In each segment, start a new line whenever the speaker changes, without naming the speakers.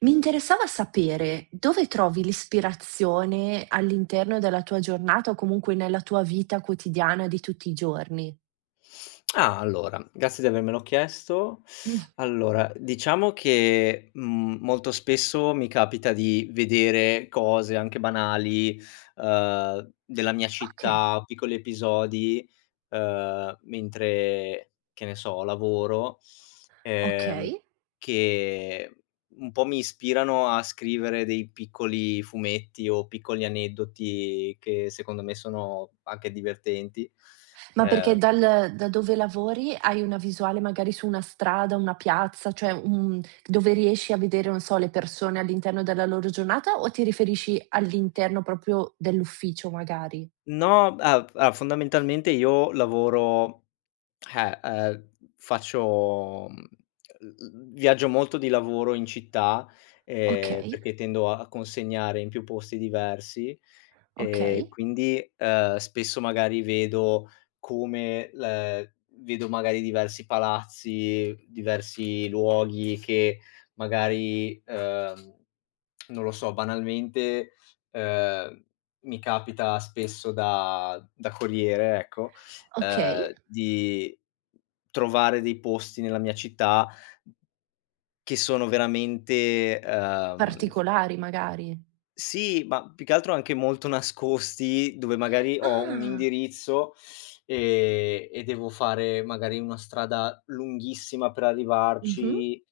Mi interessava sapere dove trovi l'ispirazione all'interno della tua giornata o comunque nella tua vita quotidiana di tutti i giorni.
Ah, allora, grazie di avermelo chiesto.
Mh.
Allora, diciamo che, molto spesso mi capita di vedere cose anche banali, della mia
Okay.
città, piccoli episodi, mentre, che ne so, lavoro, ehm,
Okay.
che un po' mi ispirano a scrivere dei piccoli fumetti o piccoli aneddoti che secondo me sono anche divertenti.
Ma perché
Ehm
dal da dove lavori hai una visuale magari su una strada, una piazza, cioè un dove riesci a vedere, non so, le persone all'interno della loro giornata o ti riferisci all'interno proprio dell'ufficio magari?
No, a a fondamentalmente io lavoro, eh, ehm, faccio mhmm, l viaggio molto di lavoro in città,
Okay,
perché tendo a consegnare in più posti diversi.
okay,
Quindi, spesso magari vedo, come l vedo magari diversi palazzi, diversi luoghi che magari, non lo so, banalmente, ehm, mi capita spesso da corriere, ecco,
okay.
di trovare dei posti nella mia città che sono veramente,
Particolari magari.
sì, ma più che altro anche molto nascosti, dove magari ho un
Ah.
indirizzo, e devo fare magari una strada lunghissima per
Mh-mh.
arrivarci,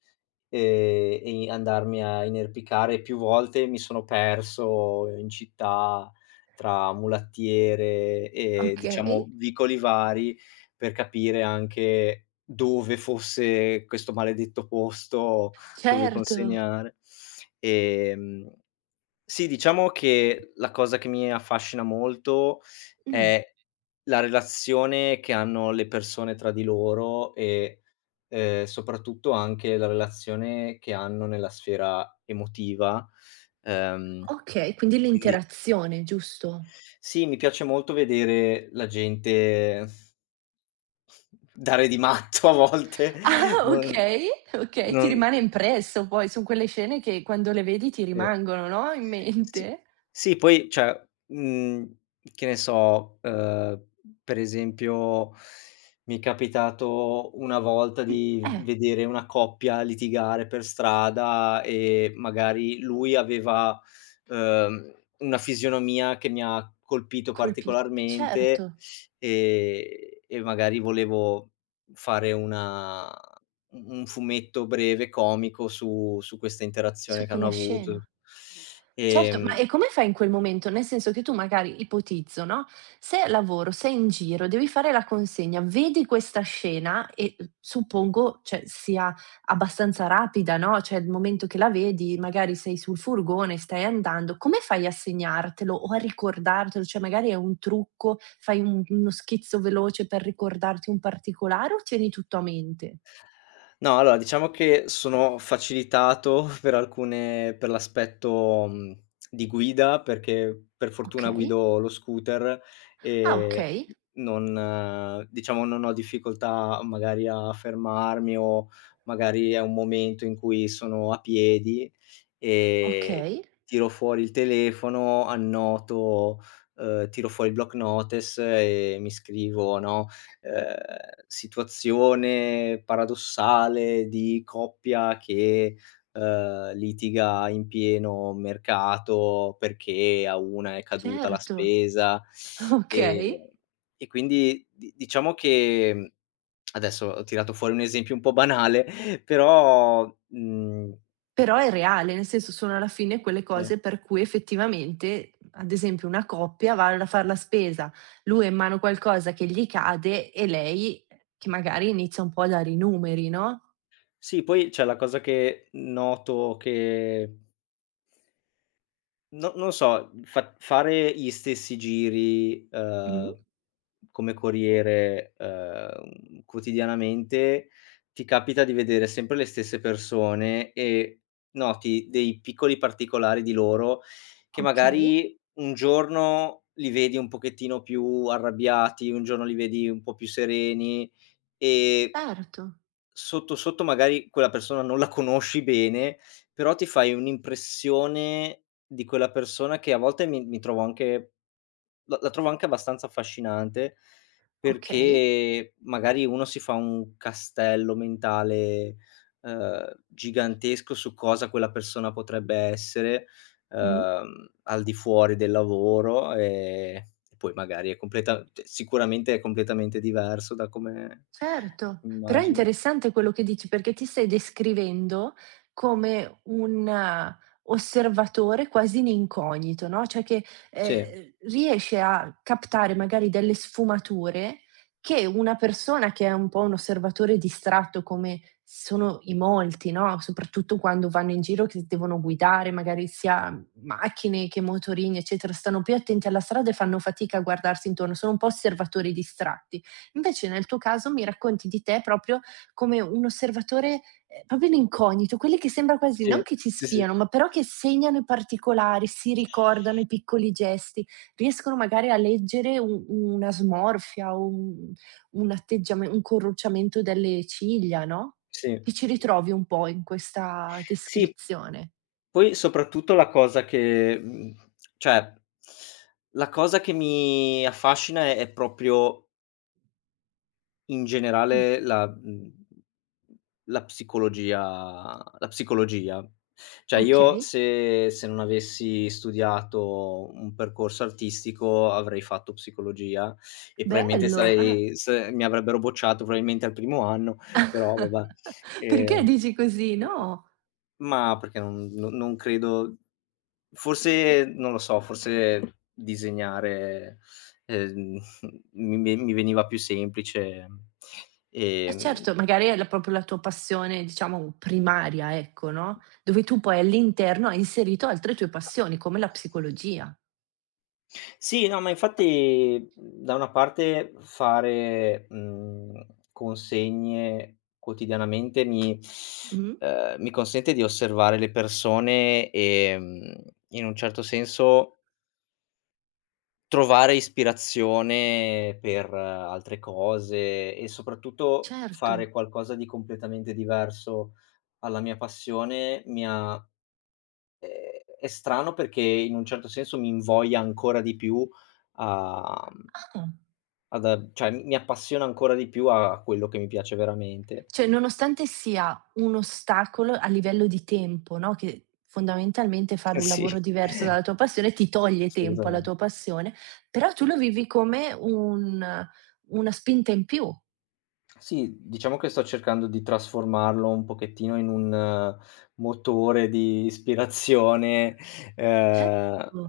ehm, e andarmi a inerpicare. Più volte mi sono perso in città tra mulattiere e
Okay,
diciamo vicoli vari, per capire anche dove fosse questo maledetto posto dove
certo.
consegnare. Ehm sì, diciamo che la cosa che mi affascina molto
Mh.
è la relazione che hanno le persone tra di loro e, soprattutto anche la relazione che hanno nella sfera emotiva. Ehm,
Okay, quindi
quindi
l'interazione, giusto?
sì, mi piace molto vedere la gente dare di matto a volte.
Ah,
Non
okay, okay, ti
non,
rimane impresso poi, son quelle scene che quando le vedi ti
sì.
rimangono, no, in
Sì,
mente.
sì, poi cioè, mhmm, che ne so, per esempio mi è capitato una volta
Mh,
di
eh,
vedere una coppia litigare per strada e magari lui aveva, uhm, una fisionomia che mi ha colpito
colpito
particolarmente,
certo,
ehm, e magari volevo fare una u un fumetto breve comico su questa interazione
su
che hanno
quella
avuto.
scena. Certo, ma
Ehm
e come fai in quel momento? Nel senso che tu magari ipotizzo, no, sei al lavoro, sei in giro, devi fare la consegna, vedi questa scena e, suppongo, cioè, sia abbastanza rapida, no, cioè il momento che la vedi, magari sei sul furgone, stai andando, come fai a segnartelo o a ricordartelo? Cioè magari è un trucco, fai un uno schizzo veloce per ricordarti un particolare o tieni tutto a mente?
No, allora diciamo che sono facilitato per l'aspetto, di guida, perché per fortuna
Okay.
guido lo scooter
Ah,
e
okay,
non diciamo non ho difficoltà magari a fermarmi, o magari è un momento in cui sono a piedi e
okay,
tiro fuori il telefono, annoto, tiro fuori il block notice e mi scrivo, no, situazione paradossale di coppia che, litiga in pieno mercato perché a una è caduta la
certo,
spesa,
okay.
ehm, e quindi di diciamo che, adesso ho tirato fuori un esempio un po' banale, però,
Però è reale, nel senso sono alla fine quelle
eh
cose per cui effettivamente, ad esempio una coppia va a far la spesa, lui ha in mano qualcosa che gli cade e lei che magari inizia un po' a dare i numeri, no.
sì, poi c'è la cosa che noto, che no, non so, fa fare gli stessi giri,
Mh,
come corriere, quotidianamente, ti capita di vedere sempre le stesse persone e noti dei piccoli particolari di loro, che
okay,
magari un giorno li vedi un pochettino più arrabbiati, un giorno li vedi un po' più sereni, e
certo,
sotto, sotto magari quella persona non la conosci bene, però ti fai un'impressione di quella persona che a volte mi trovo anche, la trovo anche abbastanza affascinante,
okay,
perché magari uno si fa un castello mentale, gigantesco su cosa quella persona potrebbe essere,
mh.
al di fuori del lavoro, e poi magari è completa cioè sicuramente è completamente diverso da come
Certo, però è
immagino.
interessante quello che dici perché ti stai descrivendo come un osservatore quasi in incognito, no, cioè che,
Sì.
riesce a captare magari delle sfumature che una persona che è un po' un osservatore distratto come sono in molti, no, soprattutto quando vanno in giro che devono guidare, magari sia macchine che motorini, eccetera, stanno più attenti alla strada e fanno fatica a guardarsi intorno, sono un po' osservatori distratti. Invece nel tuo caso mi racconti di te proprio come un osservatore, proprio in incognito, quelli che sembra quasi non
Sì,
che ci
sì, sì,
spiano, ma però che segnano i particolari, si ricordano i piccoli gesti, riescono magari a leggere u una smorfia, o un atteggiame un corrucciamento delle ciglia, no,
sì.
ti ci ritrovi un po' in questa
Sì,
descrizione?
poi soprattutto la cosa che mhmm, cioè la cosa che mi affascina è proprio, in
Mh,
generale, la psicologia, la psicologia. Cioè io,
okay,
se non avessi studiato un percorso artistico avrei fatto psicologia, e probabilmente
bello, eh.
sarei se mi avrebbero bocciato probabilmente al primo anno, però vabbè.
Perché
Ehm,
dici così?
mhmm,
No.
ma perché non, non, credo, forse non lo so, forse disegnare Ehm, mi veniva più semplice.
Eh
ehm
certo, magari è la proprio la tua passione, diciamo, primaria, ecco, no, dove tu poi all'interno hai inserito altre tue passioni, come la psicologia.
sì, no, ma infatti, da una parte fare, consegne quotidianamente mi
Mh,
ehm, mi consente di osservare le persone, e, in un certo senso, trovare ispirazione per, altre cose, e soprattutto
certo.
fare qualcosa di completamente diverso alla mia passione. Mi ha Ehm, è strano, perché in un certo senso mi invoglia ancora di più, a mhmm,
Ah,
ad a cioè mi appassiona ancora di più a quello che mi piace veramente.
cioè nonostante sia un ostacolo a livello di tempo, no, che fondamentalmente fare un lavoro
Sì,
diverso dalla tua passione ti toglie tempo alla
assolutamen
tua passione, però tu lo vivi come un una spinta in più.
sì, diciamo che sto cercando di trasformarlo un pochettino in un, motore di ispirazione, ehm,
Certo.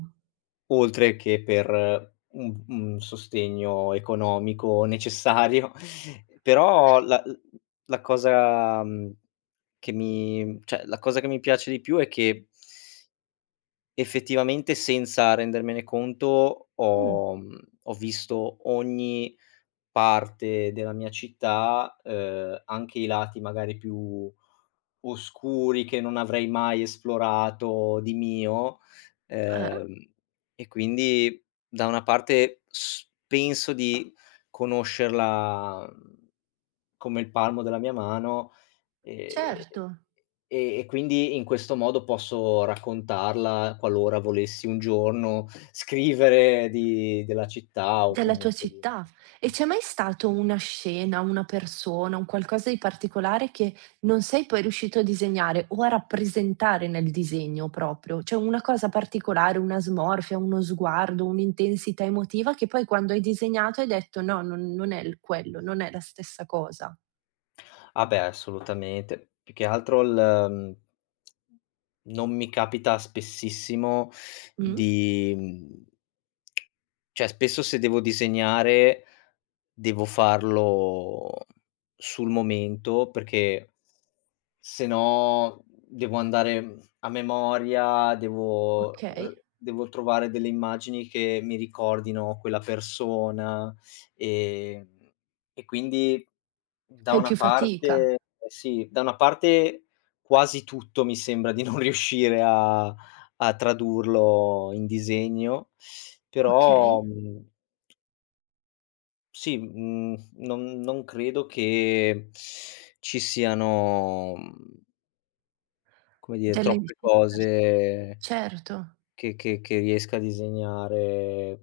oltre che per un sostegno economico necessario. Però la cosa, mhmm la cosa che mi piace di più è che, effettivamente, senza rendermene conto,
Mh,
ho visto ogni parte della mia città, anche i lati magari più oscuri che non avrei mai esplorato di mio,
eh,
ehm, e quindi da una parte s penso di conoscerla, come il palmo della mia mano, ehm e
certo.
e quindi in questo modo posso raccontarla qualora volessi un giorno scrivere di della città, o
Della tua
comunque di
città. E
mh.
c'è mai stato una scena, una persona, un qualcosa di particolare che non sei poi riuscito a disegnare o a rappresentare nel disegno proprio? Cioè una cosa particolare, una smorfia, uno sguardo, un'intensità emotiva che poi quando hai disegnato hai detto: "No, non è il quello, non è la stessa cosa."
Ah beh, assolutamente. Più che altro, non mi capita spessissimo
Mh,
di mhmm, cioè, spesso, se devo disegnare, devo farlo sul momento, perché se no devo andare, a memoria, devo
okay.
r devo trovare delle immagini che mi ricordino quella persona, ehm e quindi da
Fai
una
più fatica.
parte, eh sì, da una parte quasi tutto mi sembra di non riuscire a tradurlo in disegno,
Okay.
però, sì, non credo che ci siano, come dire,
Delle
troppe cose
certo.
che riesca a disegnare,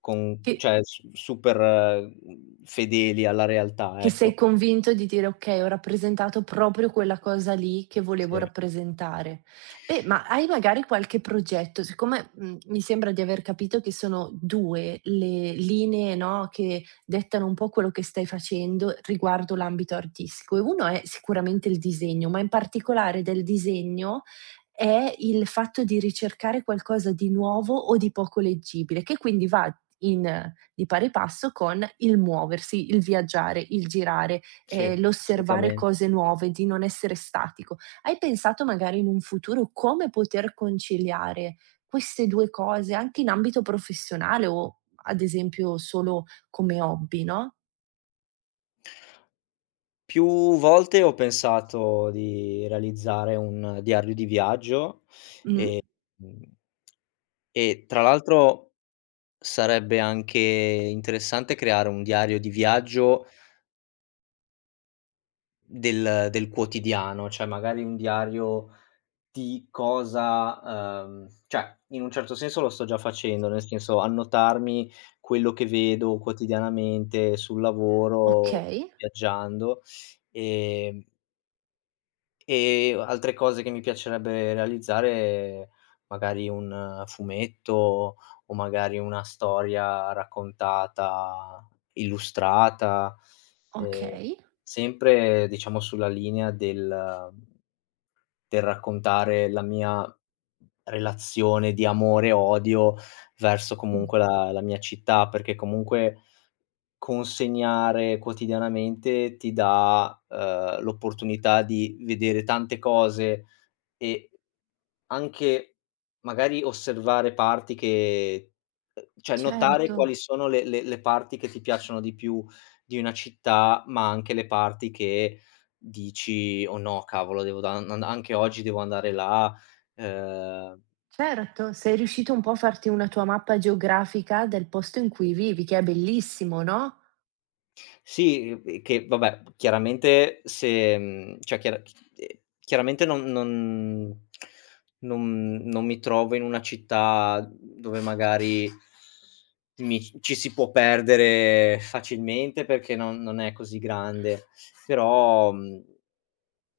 con
Che
cioè su super, fedeli alla realtà,
Che sei
ecco.
convinto di dire: "Okay, ho rappresentato proprio quella cosa lì che volevo
Sì,
rappresentare". Beh, ma hai magari qualche progetto siccome, mi sembra di aver capito che sono 2 le linee, no, che dettano un po' quello che stai facendo riguardo l'ambito artistico e uno è sicuramente il disegno, ma in particolare del disegno è il fatto di ricercare qualcosa di nuovo o di poco leggibile, che quindi va in di pari passo con il muoversi, il viaggiare, il girare,
sì,
l'osservare
assolutamen
cose nuove, di non essere statico. Hai pensato magari in un futuro come poter conciliare queste 2 cose anche in ambito professionale o ad esempio solo come hobby, no?
più volte ho pensato di realizzare un diario di viaggio,
Mh,
e mhmm, e tra l'altro sarebbe anche interessante creare un diario di viaggio del quotidiano, cioè magari un diario di cosa cioè, in un certo senso, lo sto già facendo, nel senso, annotarmi quello che vedo quotidianamente sul lavoro,
okay,
viaggiando. ehm E altre cose che mi piacerebbe realizzare, magari un fumetto, o magari una storia raccontata, illustrata, ehm,
okay.
sempre diciamo sulla linea del raccontare la mia relazione di amore e odio verso,
Mh,
comunque, la mia città, perché comunque consegnare quotidianamente ti dà, l'opportunità di vedere tante cose, e anche magari osservare parti che, cioè notare
certo.
quali sono le parti che ti piacciono di più di una città, ma anche le parti che dici: "Oh no, cavolo, devo da an anche oggi devo andare là". Ehm
Certo, sei riuscito un po' a farti una tua mappa geografica del posto in cui vivi, che è bellissimo, no,
Sì, che vabbè, chiaramente, se mhmm, cioè chiara ehm, chiaramente non mi trovo in una città dove magari mi ci si può perdere facilmente, perché non è così grande, però, mhmm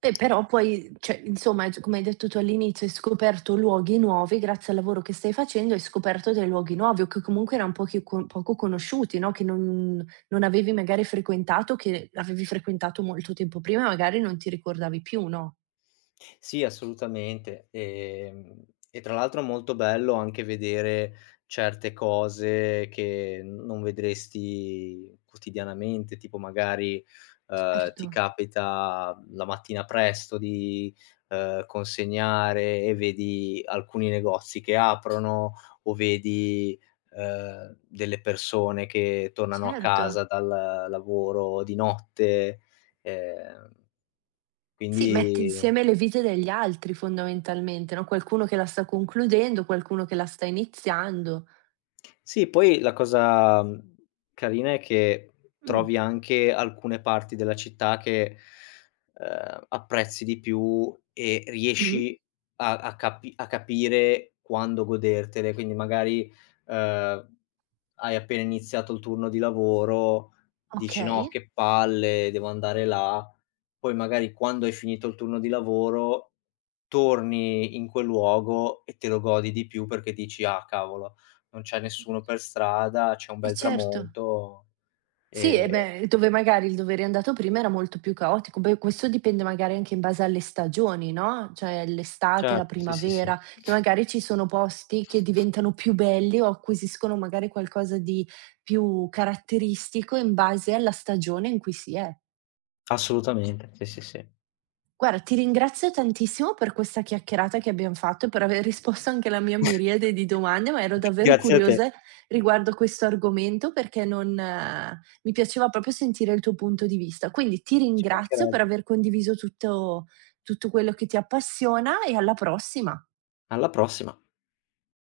e però poi cioè, insomma, c come hai detto tu all'inizio, hai scoperto luoghi nuovi grazie al lavoro che stai facendo, hai scoperto dei luoghi nuovi o che comunque eran pochi co poco conosciuti, no, che non avevi magari frequentato, che avevi frequentato molto tempo prima e magari non ti ricordavi più, no?
Sì, assolutamente. E tra l'altro è molto bello anche vedere certe cose che non vedresti quotidianamente, tipo magari,
Certo,
ti capita la mattina presto di, consegnare, e vedi alcuni negozi che aprono, o vedi, delle persone che tornano a
certo.
casa dal lavoro di notte. Ehm,
Sì, metti
quindi
insieme le vite degli altri fondamentalmente, no, qualcuno che la sta concludendo, qualcuno che la sta iniziando.
sì, poi la cosa, carina è che
Mh.
trovi anche alcune parti della città che, apprezzi di più e
Mh,
riesci a capire quando godertele. Quindi magari, ehm, hai appena iniziato il turno di lavoro, dici: "No,
okay.
che palle, devo andare là." Poi magari, quando hai finito il turno di lavoro, torni in quel luogo e te lo godi di più, perché dici: "Ah cavolo, non c'è nessuno per strada, c'è un
Eh
bel
certo.
tramonto".
Sì, e
E
beh, dove magari il dovere andato prima era molto più caotico. Beh, questo dipende magari anche in base alle stagioni, no, cioè l'estate, la
certo, sì, sì, sì,
primavera, che magari ci sono posti che diventano più belli o acquisiscono magari qualcosa di più caratteristico in base alla stagione in cui si è.
assolutamente, sì, sì, sì.
Guarda, ti ringrazio tantissimo per questa chiacchierata che abbiam fatto e per aver risposto anche alla mia miriade di domande, ma ero davvero
Grazie a te,
curiosa riguardo questo argomento perché non mi piaceva proprio sentire il tuo punto di vista. Quindi ti
ci
ringrazio per
mancherebbe.
aver condiviso tutto quello che ti appassiona e alla prossima.
Alla prossima.